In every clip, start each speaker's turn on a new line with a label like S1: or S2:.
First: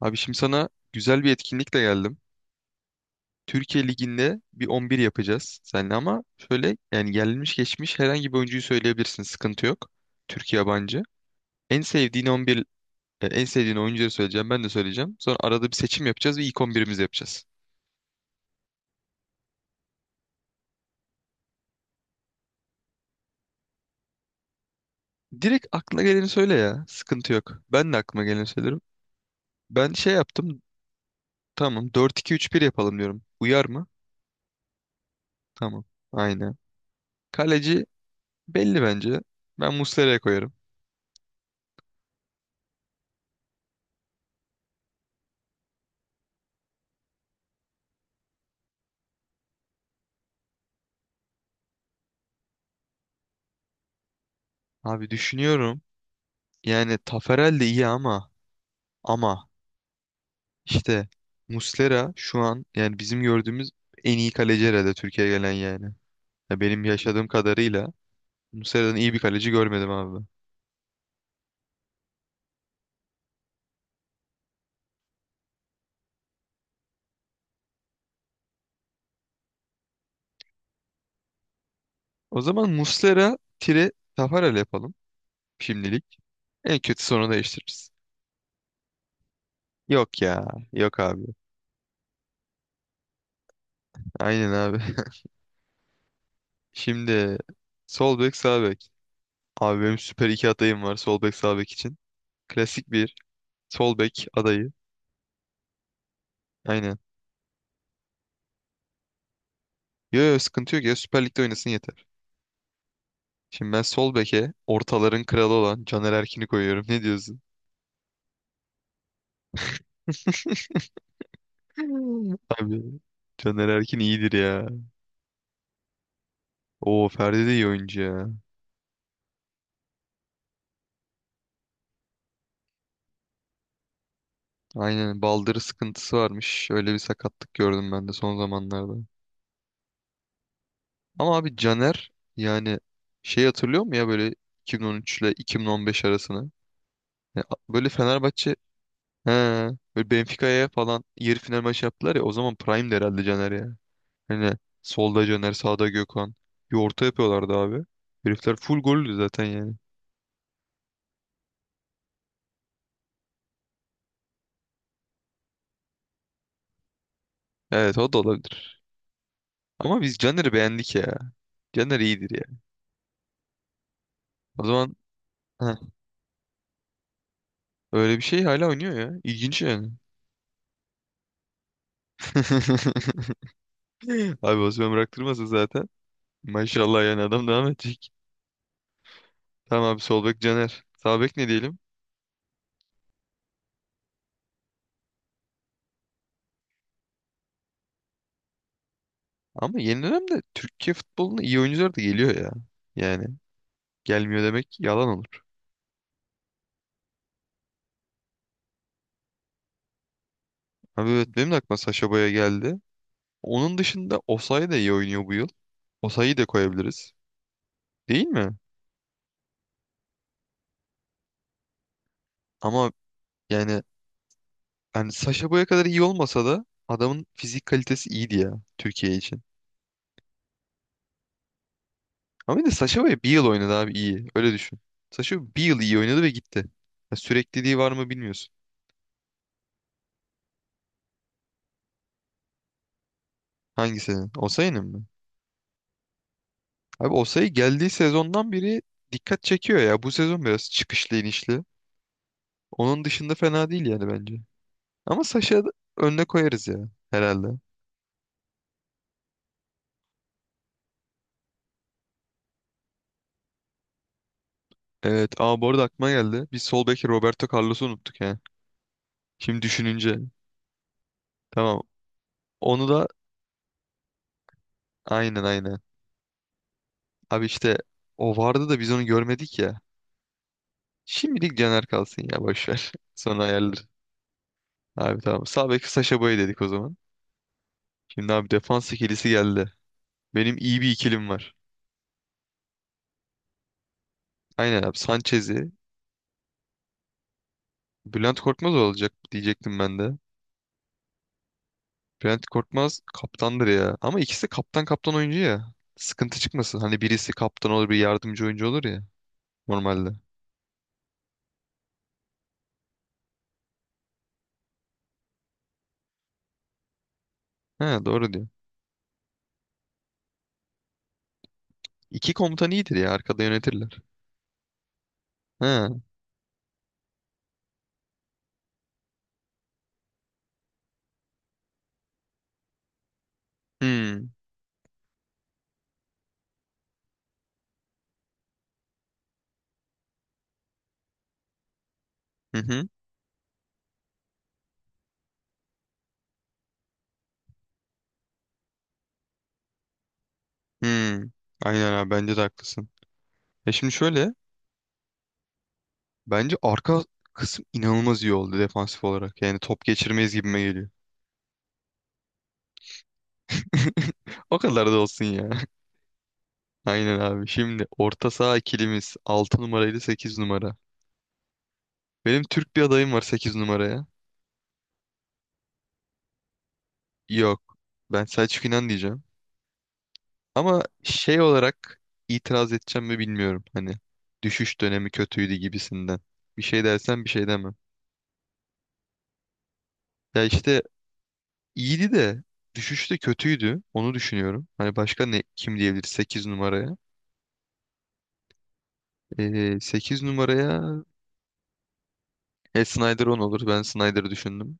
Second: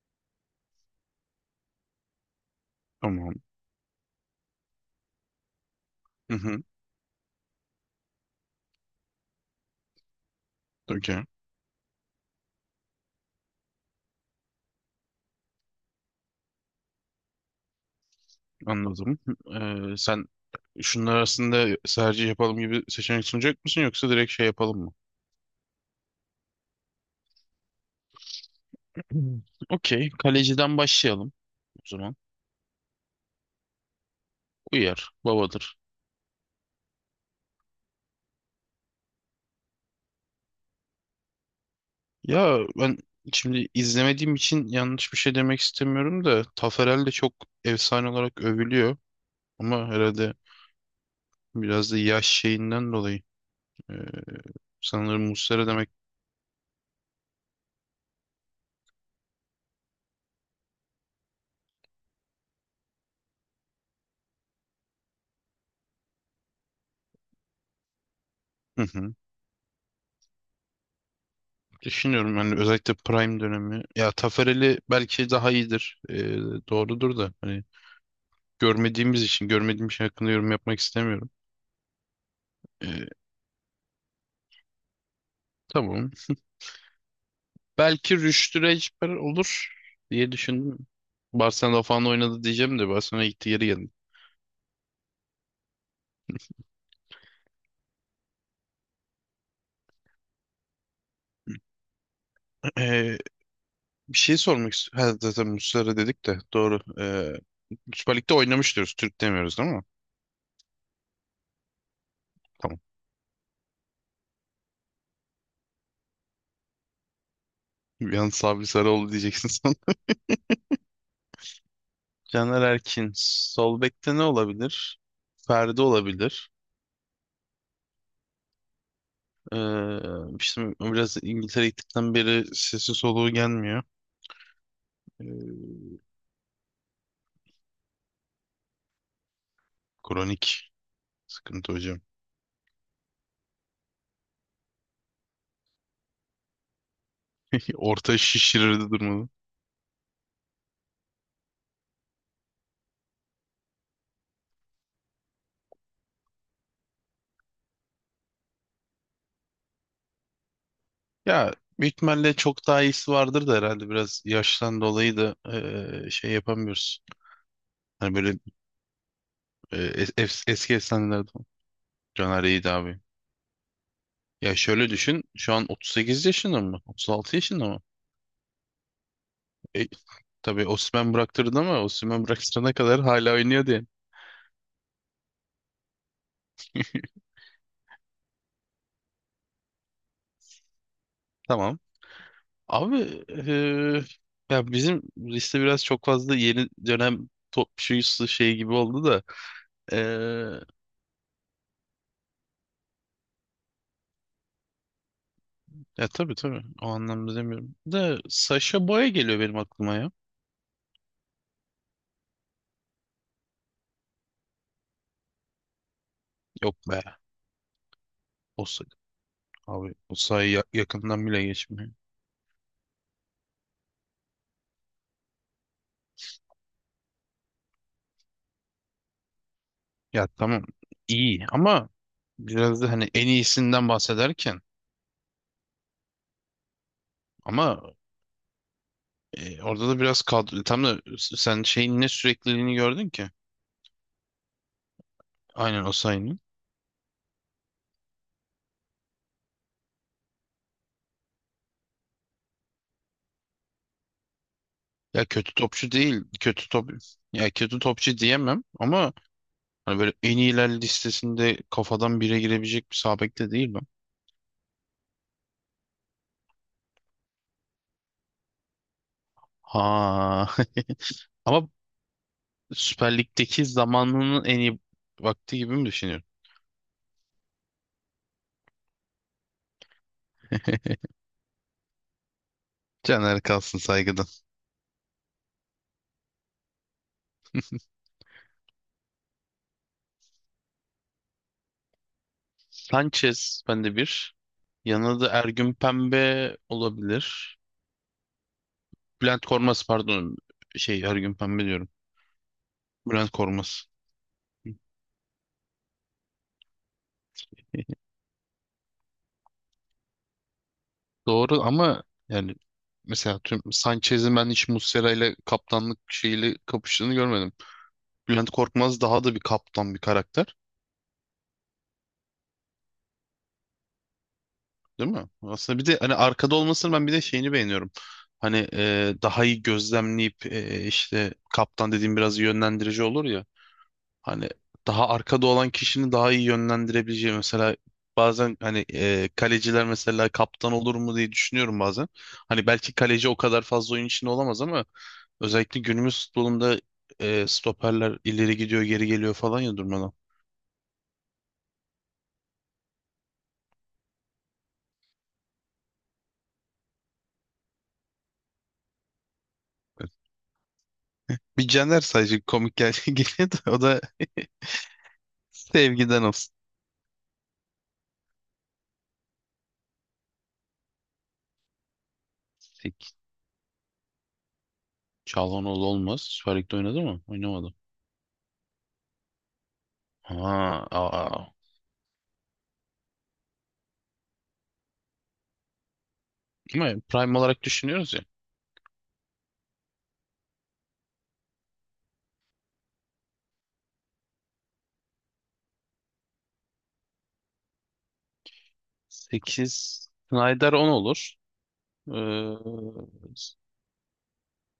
S1: Abi şimdi sana güzel bir etkinlikle geldim.
S2: Tamam.
S1: Türkiye Ligi'nde bir 11 yapacağız seninle ama
S2: Hı hı.
S1: şöyle yani gelmiş geçmiş herhangi bir oyuncuyu söyleyebilirsin. Sıkıntı yok. Türk yabancı.
S2: Okey.
S1: En sevdiğin 11 en sevdiğin oyuncuları söyleyeceğim. Ben de söyleyeceğim. Sonra arada bir seçim yapacağız ve ilk 11'imizi yapacağız.
S2: Anladım. Sen şunlar arasında tercih yapalım gibi seçenek sunacak mısın yoksa direkt şey yapalım mı?
S1: Direkt aklına geleni söyle ya. Sıkıntı yok. Ben de aklıma geleni söylerim.
S2: Hmm.
S1: Ben
S2: Okey.
S1: şey yaptım.
S2: Kaleciden başlayalım o
S1: Tamam,
S2: zaman.
S1: 4-2-3-1 yapalım diyorum. Uyar mı?
S2: Uyar. Babadır.
S1: Tamam. Aynen. Kaleci belli bence. Ben Muslera'ya koyarım.
S2: Ya ben şimdi izlemediğim için yanlış bir şey demek istemiyorum da Taferel de çok efsane olarak övülüyor. Ama herhalde biraz da yaş şeyinden dolayı. Ee,
S1: Abi
S2: Sanırım Muslera
S1: düşünüyorum.
S2: demek.
S1: Yani Taferel de iyi ama ama işte Muslera şu an yani bizim gördüğümüz en iyi kaleci herhalde Türkiye'ye gelen yani. Ya benim yaşadığım kadarıyla Muslera'dan iyi bir kaleci görmedim abi.
S2: Düşünüyorum yani özellikle Prime dönemi. Ya Taferel'i belki daha iyidir. Doğrudur da hani görmediğimiz için görmediğim şey hakkında yorum yapmak istemiyorum.
S1: O zaman
S2: Ee,
S1: Muslera tire Taferel yapalım şimdilik.
S2: tamam.
S1: En kötü sonra değiştiririz.
S2: Belki Rüştü Reçber olur
S1: Yok
S2: diye
S1: ya.
S2: düşündüm.
S1: Yok abi.
S2: Barcelona falan oynadı diyeceğim de Barcelona gitti geri geldi.
S1: Aynen abi. Şimdi sol bek sağ bek. Abi benim süper iki adayım var sol bek sağ bek için. Klasik bir
S2: Ee,
S1: sol
S2: Bir
S1: bek
S2: şey
S1: adayı.
S2: sormak istiyorum. Ha, zaten Muslera dedik de doğru.
S1: Aynen.
S2: Süper Lig'de oynamış diyoruz. Türk demiyoruz değil mi?
S1: Yo yo, sıkıntı yok ya, Süper Lig'de oynasın yeter.
S2: Tamam.
S1: Şimdi ben sol beke ortaların kralı olan Caner Erkin'i koyuyorum. Ne diyorsun?
S2: Yalnız Sabri Sarıoğlu diyeceksin sen.
S1: Hmm.
S2: Caner
S1: Abi
S2: Erkin.
S1: Caner
S2: Sol
S1: Erkin
S2: bekte ne
S1: iyidir ya.
S2: olabilir? Ferdi olabilir.
S1: Oo, Ferdi de iyi oyuncu ya.
S2: İşte biraz İngiltere gittikten beri sesi soluğu gelmiyor.
S1: Aynen, baldırı
S2: Ee,
S1: sıkıntısı varmış. Öyle bir sakatlık gördüm ben de son zamanlarda.
S2: Kronik
S1: Ama abi
S2: sıkıntı hocam.
S1: Caner yani şey hatırlıyor mu ya böyle 2013 ile 2015 arasını? Ya, böyle
S2: Orta
S1: Fenerbahçe,
S2: şişirirdi durmalı.
S1: he, böyle Benfica'ya falan yarı final maçı yaptılar ya, o zaman Prime'di herhalde Caner ya. Hani solda Caner, sağda Gökhan. Bir orta yapıyorlardı abi. Herifler full gollü zaten yani.
S2: Ya büyük ihtimalle çok daha iyisi vardır da herhalde biraz yaştan dolayı da şey yapamıyoruz.
S1: Evet, o
S2: Hani
S1: da
S2: böyle
S1: olabilir.
S2: ee,
S1: Ama
S2: es-
S1: biz
S2: es-
S1: Caner'i
S2: eski
S1: beğendik ya.
S2: efsanelerde falan.
S1: Caner iyidir
S2: Caner
S1: ya.
S2: iyiydi abi. Ya
S1: O
S2: şöyle
S1: zaman
S2: düşün şu an
S1: heh,
S2: 38 yaşında mı? 36 yaşında mı?
S1: öyle bir şey hala oynuyor ya. İlginç
S2: E,
S1: yani.
S2: tabii Osimhen bıraktırdı ama Osimhen bıraktırana kadar hala oynuyordu yani.
S1: Abi Osman bıraktırmasın zaten. Maşallah, yani adam devam edecek. Tamam abi, sol bek Caner. Sağ bek ne diyelim?
S2: Tamam. Abi, ya bizim liste biraz çok fazla yeni dönem top şuyusu şey gibi oldu da
S1: Ama yeni dönemde
S2: eee,
S1: Türkiye futboluna iyi oyuncular da geliyor ya. Yani gelmiyor demek yalan olur.
S2: ya tabii tabii o anlamda demiyorum. Da Sasha Boya geliyor benim aklıma ya.
S1: Abi evet, benim de aklıma Sacha Boey geldi. Onun dışında Osayi de iyi oynuyor bu yıl. Osayi'yi de
S2: Yok be.
S1: koyabiliriz. Değil mi?
S2: O sa- Abi o sayı yakından bile geçmiyor.
S1: Ama yani hani Sacha Boey'e kadar iyi olmasa da adamın fizik kalitesi iyiydi ya Türkiye için.
S2: Ya tamam iyi ama
S1: Ama bir de
S2: biraz da
S1: Sacha
S2: hani
S1: Boey
S2: en
S1: bir yıl oynadı
S2: iyisinden
S1: abi iyi. Öyle
S2: bahsederken
S1: düşün. Sacha Boey bir yıl iyi oynadı ve gitti. Ya sürekliliği var
S2: ama
S1: mı bilmiyorsun.
S2: orada da biraz kadro tam da sen şeyin ne sürekliliğini gördün ki.
S1: Hangisinin? Osayi'nin mi?
S2: Aynen o.
S1: Abi Osayi geldiği sezondan beri dikkat çekiyor ya. Bu sezon biraz çıkışlı inişli. Onun dışında fena değil yani bence. Ama
S2: Ya kötü
S1: Sasha
S2: topçu
S1: önüne
S2: değil.
S1: koyarız
S2: Kötü
S1: ya
S2: top,
S1: herhalde.
S2: ya kötü topçu diyemem ama hani böyle en iyiler listesinde kafadan bire girebilecek bir sağ bek de değil mi?
S1: Evet, ama bu arada aklıma geldi. Biz sol beki Roberto Carlos'u unuttuk ya. Şimdi düşününce.
S2: Ha. Ama
S1: Tamam. Onu da,
S2: Süper Lig'deki zamanının en iyi
S1: aynen
S2: vakti gibi
S1: aynen.
S2: mi düşünüyorum?
S1: Abi işte o vardı da biz onu görmedik ya. Şimdilik Caner kalsın ya, boş ver.
S2: Caner
S1: Sonra
S2: kalsın
S1: ayarlar.
S2: saygıdan.
S1: Abi tamam. Sağ bek Sasha Boy dedik o zaman. Şimdi abi defans ikilisi geldi. Benim iyi bir ikilim var.
S2: Sanchez bende bir.
S1: Aynen abi
S2: Yanında da
S1: Sanchez'i,
S2: Ergün Pembe olabilir.
S1: Bülent Korkmaz olacak
S2: Bülent
S1: diyecektim
S2: Korkmaz
S1: ben de.
S2: pardon. Şey Ergün Pembe diyorum.
S1: Bülent Korkmaz
S2: Bülent
S1: kaptandır
S2: Korkmaz.
S1: ya. Ama ikisi de kaptan kaptan oyuncu ya. Sıkıntı çıkmasın. Hani birisi kaptan olur, bir yardımcı oyuncu olur ya normalde.
S2: Doğru ama yani mesela tüm Sanchez'in ben hiç Muslera ile kaptanlık şeyiyle kapıştığını görmedim.
S1: He, doğru diyor.
S2: Bülent Korkmaz daha da bir kaptan bir karakter,
S1: İki komutan iyidir ya, arkada yönetirler.
S2: değil mi? Aslında bir de
S1: He.
S2: hani arkada olmasını ben bir de şeyini beğeniyorum. Hani daha iyi gözlemleyip işte kaptan dediğim biraz yönlendirici olur ya.
S1: Hmm.
S2: Hani daha arkada olan kişinin daha iyi yönlendirebileceği mesela bazen hani kaleciler mesela kaptan olur mu diye düşünüyorum bazen.
S1: Hı
S2: Hani
S1: hı.
S2: belki kaleci o kadar fazla oyun içinde olamaz ama özellikle günümüz futbolunda stoperler ileri gidiyor geri geliyor falan ya durmadan.
S1: Hmm. Aynen abi, bence de haklısın. E şimdi şöyle, bence arka kısım inanılmaz iyi oldu defansif olarak. Yani top geçirmeyiz gibime geliyor.
S2: Bir Caner sadece komik geliyor da o da
S1: O kadar da olsun ya.
S2: sevgiden olsun.
S1: Aynen abi. Şimdi orta saha ikilimiz 6 numara ile 8 numara. Benim Türk bir adayım
S2: Sik.
S1: var 8 numaraya.
S2: Çalhanoğlu olmaz. Süper Lig'de oynadı mı?
S1: Yok.
S2: Oynamadı.
S1: Ben Selçuk İnan diyeceğim.
S2: Ha,
S1: Ama şey
S2: aa.
S1: olarak itiraz edeceğim mi bilmiyorum. Hani düşüş dönemi kötüydü gibisinden. Bir şey
S2: Ama
S1: dersen bir
S2: prime
S1: şey
S2: olarak
S1: demem.
S2: düşünüyoruz ya.
S1: Ya işte iyiydi de düşüşte de kötüydü. Onu düşünüyorum. Hani başka ne kim diyebilir 8 numaraya?
S2: 8.
S1: 8
S2: Snyder
S1: numaraya,
S2: 10 olur. Ee,
S1: Snyder 10 olur. Ben Snyder'ı düşündüm.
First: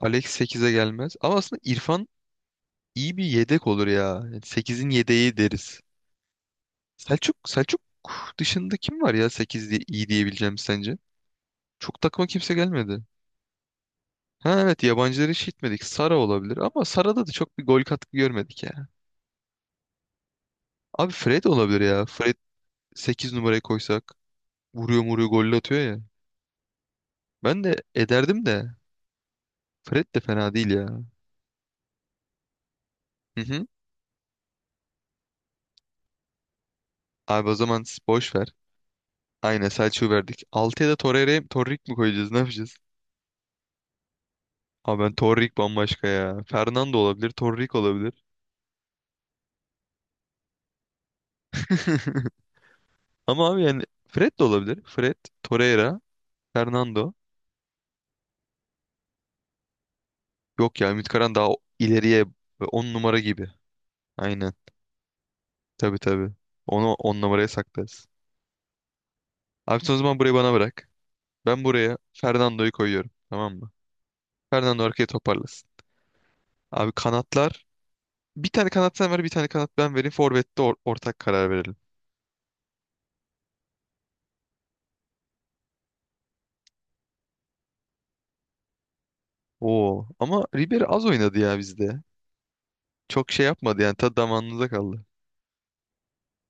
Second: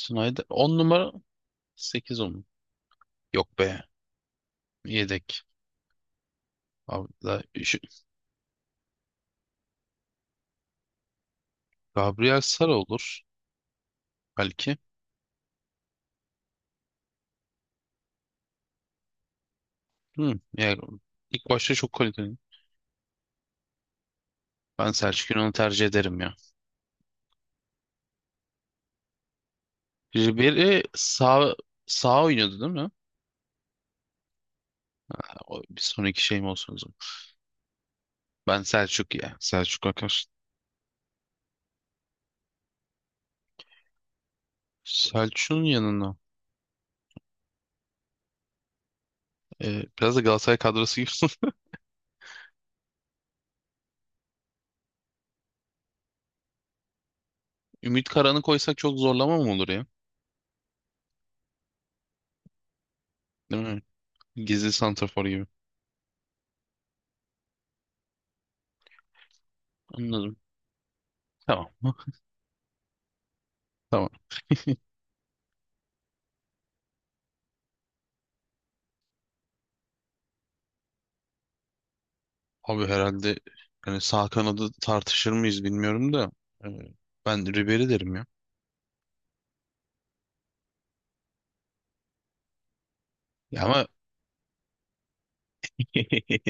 S1: Alex
S2: 10
S1: sekize
S2: numara
S1: gelmez. Ama aslında İrfan
S2: 8 10.
S1: iyi bir
S2: Yok
S1: yedek
S2: be.
S1: olur ya. Yani sekizin yedeği
S2: Yedek.
S1: deriz.
S2: Abi,
S1: Selçuk,
S2: da- şu-
S1: Selçuk dışında kim var ya sekiz diye iyi diyebileceğim sence? Çok takıma
S2: Gabriel
S1: kimse
S2: Sara
S1: gelmedi.
S2: olur
S1: Ha
S2: belki.
S1: evet, yabancıları hiç gitmedik. Sara olabilir ama Sara'da da çok bir gol katkı görmedik ya.
S2: Hı, yani
S1: Abi Fred
S2: ilk başta
S1: olabilir
S2: çok
S1: ya. Fred
S2: kaliteli.
S1: 8 numaraya koysak
S2: Ben
S1: vuruyor vuruyor
S2: Selçuk Yunan'ı
S1: golle atıyor
S2: tercih
S1: ya.
S2: ederim ya.
S1: Ben de ederdim de Fred de fena değil
S2: Ribery
S1: ya.
S2: sağ oynuyordu değil mi?
S1: Hı hı.
S2: O, bir sonraki şeyim olsun o zaman.
S1: Abi o zaman boş ver.
S2: Ben Selçuk ya.
S1: Aynen,
S2: Selçuk
S1: Selçuk'u
S2: Akar.
S1: verdik. Altıya da Torreira'ya, Torrik mi koyacağız, ne yapacağız? Abi ben Torrik
S2: Selçuk'un
S1: bambaşka
S2: yanına.
S1: ya. Fernando olabilir, Torrik olabilir.
S2: Biraz da Galatasaray kadrosu gibi.
S1: Ama abi yani Fred de olabilir. Fred, Torreira, Fernando.
S2: Ümit Karan'ı koysak çok zorlama mı olur ya?
S1: Yok ya, Ümit Karan daha ileriye, 10 numara gibi.
S2: Değil mi?
S1: Aynen.
S2: Gizli santrafor gibi.
S1: Tabii tabii. Onu 10 numaraya saklarız. Abi sen o zaman burayı
S2: Anladım.
S1: bana bırak. Ben
S2: Tamam.
S1: buraya Fernando'yu koyuyorum. Tamam mı?
S2: Tamam.
S1: Fernando arkaya toparlasın. Abi kanatlar. Bir tane kanat sen ver, bir tane kanat ben vereyim. Forvet'te ortak karar verelim.
S2: Abi herhalde hani sağ kanadı tartışır mıyız bilmiyorum da. e, Ben Ribery derim ya.
S1: Oo. Ama Ribery az oynadı ya bizde. Çok şey
S2: Ya
S1: yapmadı
S2: ama
S1: yani. Tadı damağınıza kaldı.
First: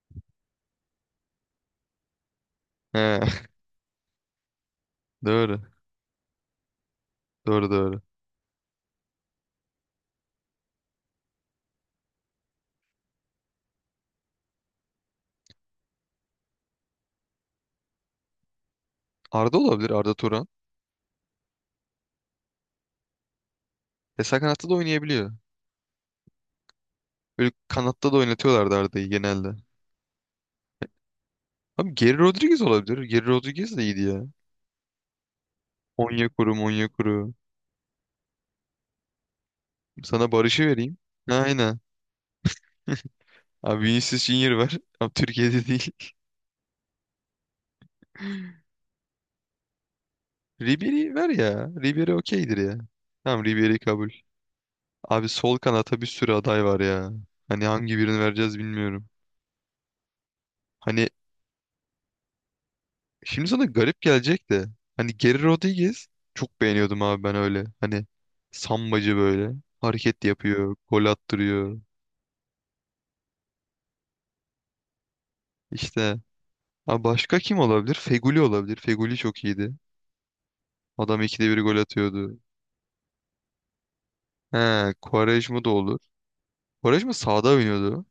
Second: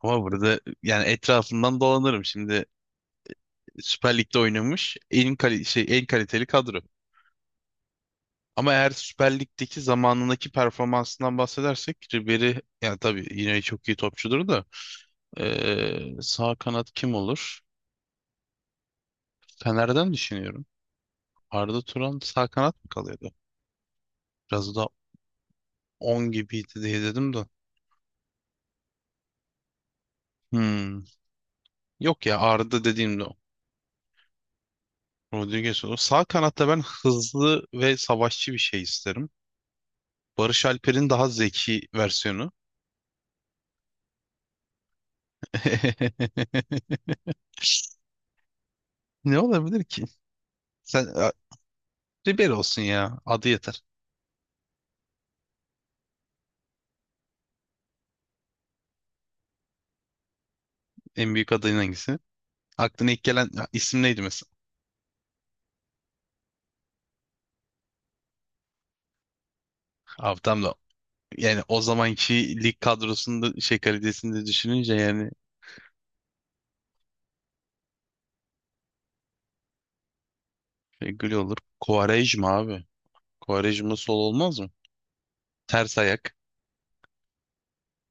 S2: ama burada yani etrafından dolanırım şimdi
S1: He.
S2: Süper Lig'de oynamış
S1: Doğru.
S2: en kaliteli kadro.
S1: Doğru doğru.
S2: Ama eğer Süper Lig'deki zamanındaki performansından bahsedersek Ribery yani tabii yine çok iyi topçudur da sağ kanat kim olur?
S1: Arda olabilir.
S2: Fener'den
S1: Arda Turan.
S2: düşünüyorum. Arda Turan sağ kanat mı kalıyordu?
S1: E, sağ kanatta da
S2: Biraz da
S1: oynayabiliyor.
S2: 10 gibiydi diye dedim de.
S1: Böyle kanatta da oynatıyorlardı Arda'yı genelde.
S2: Hmm.
S1: Abi Geri
S2: Yok ya
S1: Rodriguez
S2: Arda
S1: olabilir.
S2: dediğimde
S1: Geri
S2: o.
S1: Rodriguez de iyiydi ya.
S2: Rodriguez olur. Sağ
S1: Onyekuru,
S2: kanatta ben
S1: Onyekuru.
S2: hızlı ve savaşçı bir şey isterim.
S1: Sana Barış'ı
S2: Barış
S1: vereyim.
S2: Alper'in daha
S1: Aynen.
S2: zeki versiyonu.
S1: Abi Vinicius Junior ver. Abi Türkiye'de değil.
S2: Ne olabilir? Sen
S1: Ribery ver
S2: e,
S1: ya. Ribery
S2: Ribery
S1: okeydir ya.
S2: olsun ya.
S1: Tamam,
S2: Adı
S1: Ribery
S2: yeter.
S1: kabul. Abi sol kanata bir sürü aday var ya. Hani hangi birini vereceğiz bilmiyorum. Hani
S2: En büyük adayın hangisi? Aklına ilk
S1: şimdi
S2: gelen
S1: sana
S2: ya,
S1: garip
S2: isim neydi
S1: gelecek
S2: mesela?
S1: de. Hani Geri Rodriguez çok beğeniyordum abi ben öyle. Hani sambacı böyle. Hareket
S2: Abi tam da
S1: yapıyor. Gol
S2: yani
S1: attırıyor.
S2: o zamanki lig kadrosunda şey kalitesini de düşününce yani
S1: İşte, abi başka kim olabilir? Feguli olabilir. Feguli çok iyiydi.
S2: şey,
S1: Adam
S2: gül
S1: ikide
S2: olur.
S1: bir gol atıyordu.
S2: Quaresma abi. Quaresma sol olmaz mı?
S1: He, Quaresma da olur.
S2: Ters ayak.
S1: Quaresma sağda oynuyordu.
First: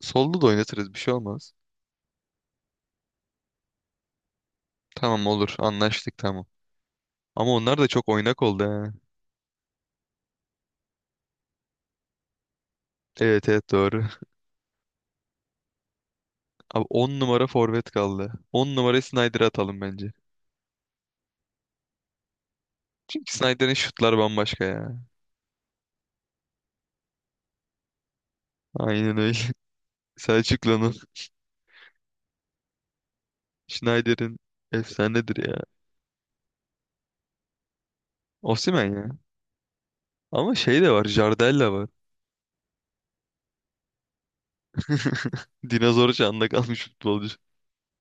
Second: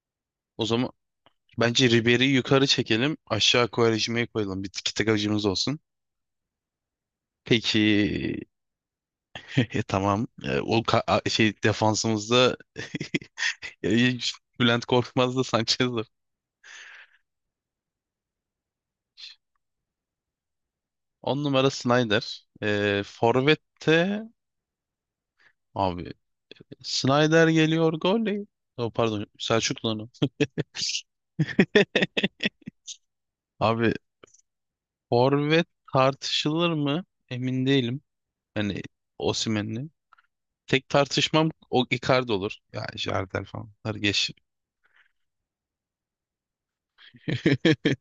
S1: Solda da
S2: O zaman
S1: oynatırız, bir şey olmaz.
S2: bence Ribery'i yukarı çekelim. Aşağı Quaresma'yı koyalım. Bir tiki taka
S1: Tamam,
S2: acımız
S1: olur,
S2: olsun.
S1: anlaştık tamam. Ama onlar da çok oynak
S2: Peki
S1: oldu he.
S2: tamam. E, o ka- a- şey defansımızda
S1: Evet evet, doğru.
S2: Bülent Korkmaz da Sanchez.
S1: Abi 10 numara forvet kaldı. 10 numarayı Snyder'a atalım bence.
S2: 10 numara Snyder.
S1: Çünkü Snyder'in şutları
S2: Forvet'te
S1: bambaşka ya.
S2: abi Snyder geliyor golley. Oh,
S1: Aynen
S2: pardon
S1: öyle.
S2: Selçuklu'nun.
S1: Selçuklu'nun,
S2: Abi
S1: Snyder'in, efsanedir ya.
S2: forvet tartışılır mı? Emin değilim. Yani
S1: Osimhen ya.
S2: Osimhen'le.
S1: Ama şey
S2: Tek
S1: de var,
S2: tartışmam
S1: Jardel de
S2: o
S1: var.
S2: Icardi olur. Ya Jardel falan. Bunları geç.
S1: Dinozor çağında kalmış futbolcu.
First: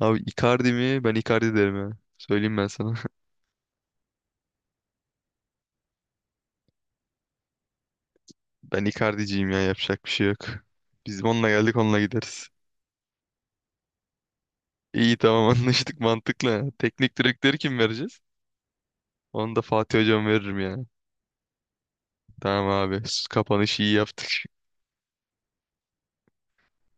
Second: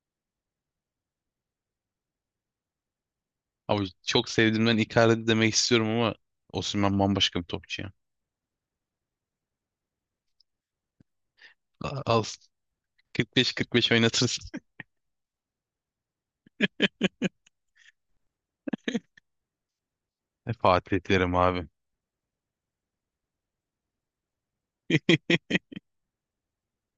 S1: Abi Icardi mi? Ben Icardi derim ya. Söyleyeyim ben sana.
S2: Abi çok sevdiğimden Icardi demek istiyorum ama Osimhen bambaşka bir topçu ya.
S1: Ben Icardi'ciyim ya, yapacak bir şey yok. Biz onunla geldik onunla
S2: Al
S1: gideriz.
S2: 45-45 oynatırsın.
S1: İyi tamam, anlaştık, mantıklı. Teknik direktörü kim vereceğiz? Onu da Fatih Hocam veririm ya.
S2: Fatih ederim abi.
S1: Tamam abi. Kapanışı iyi yaptın.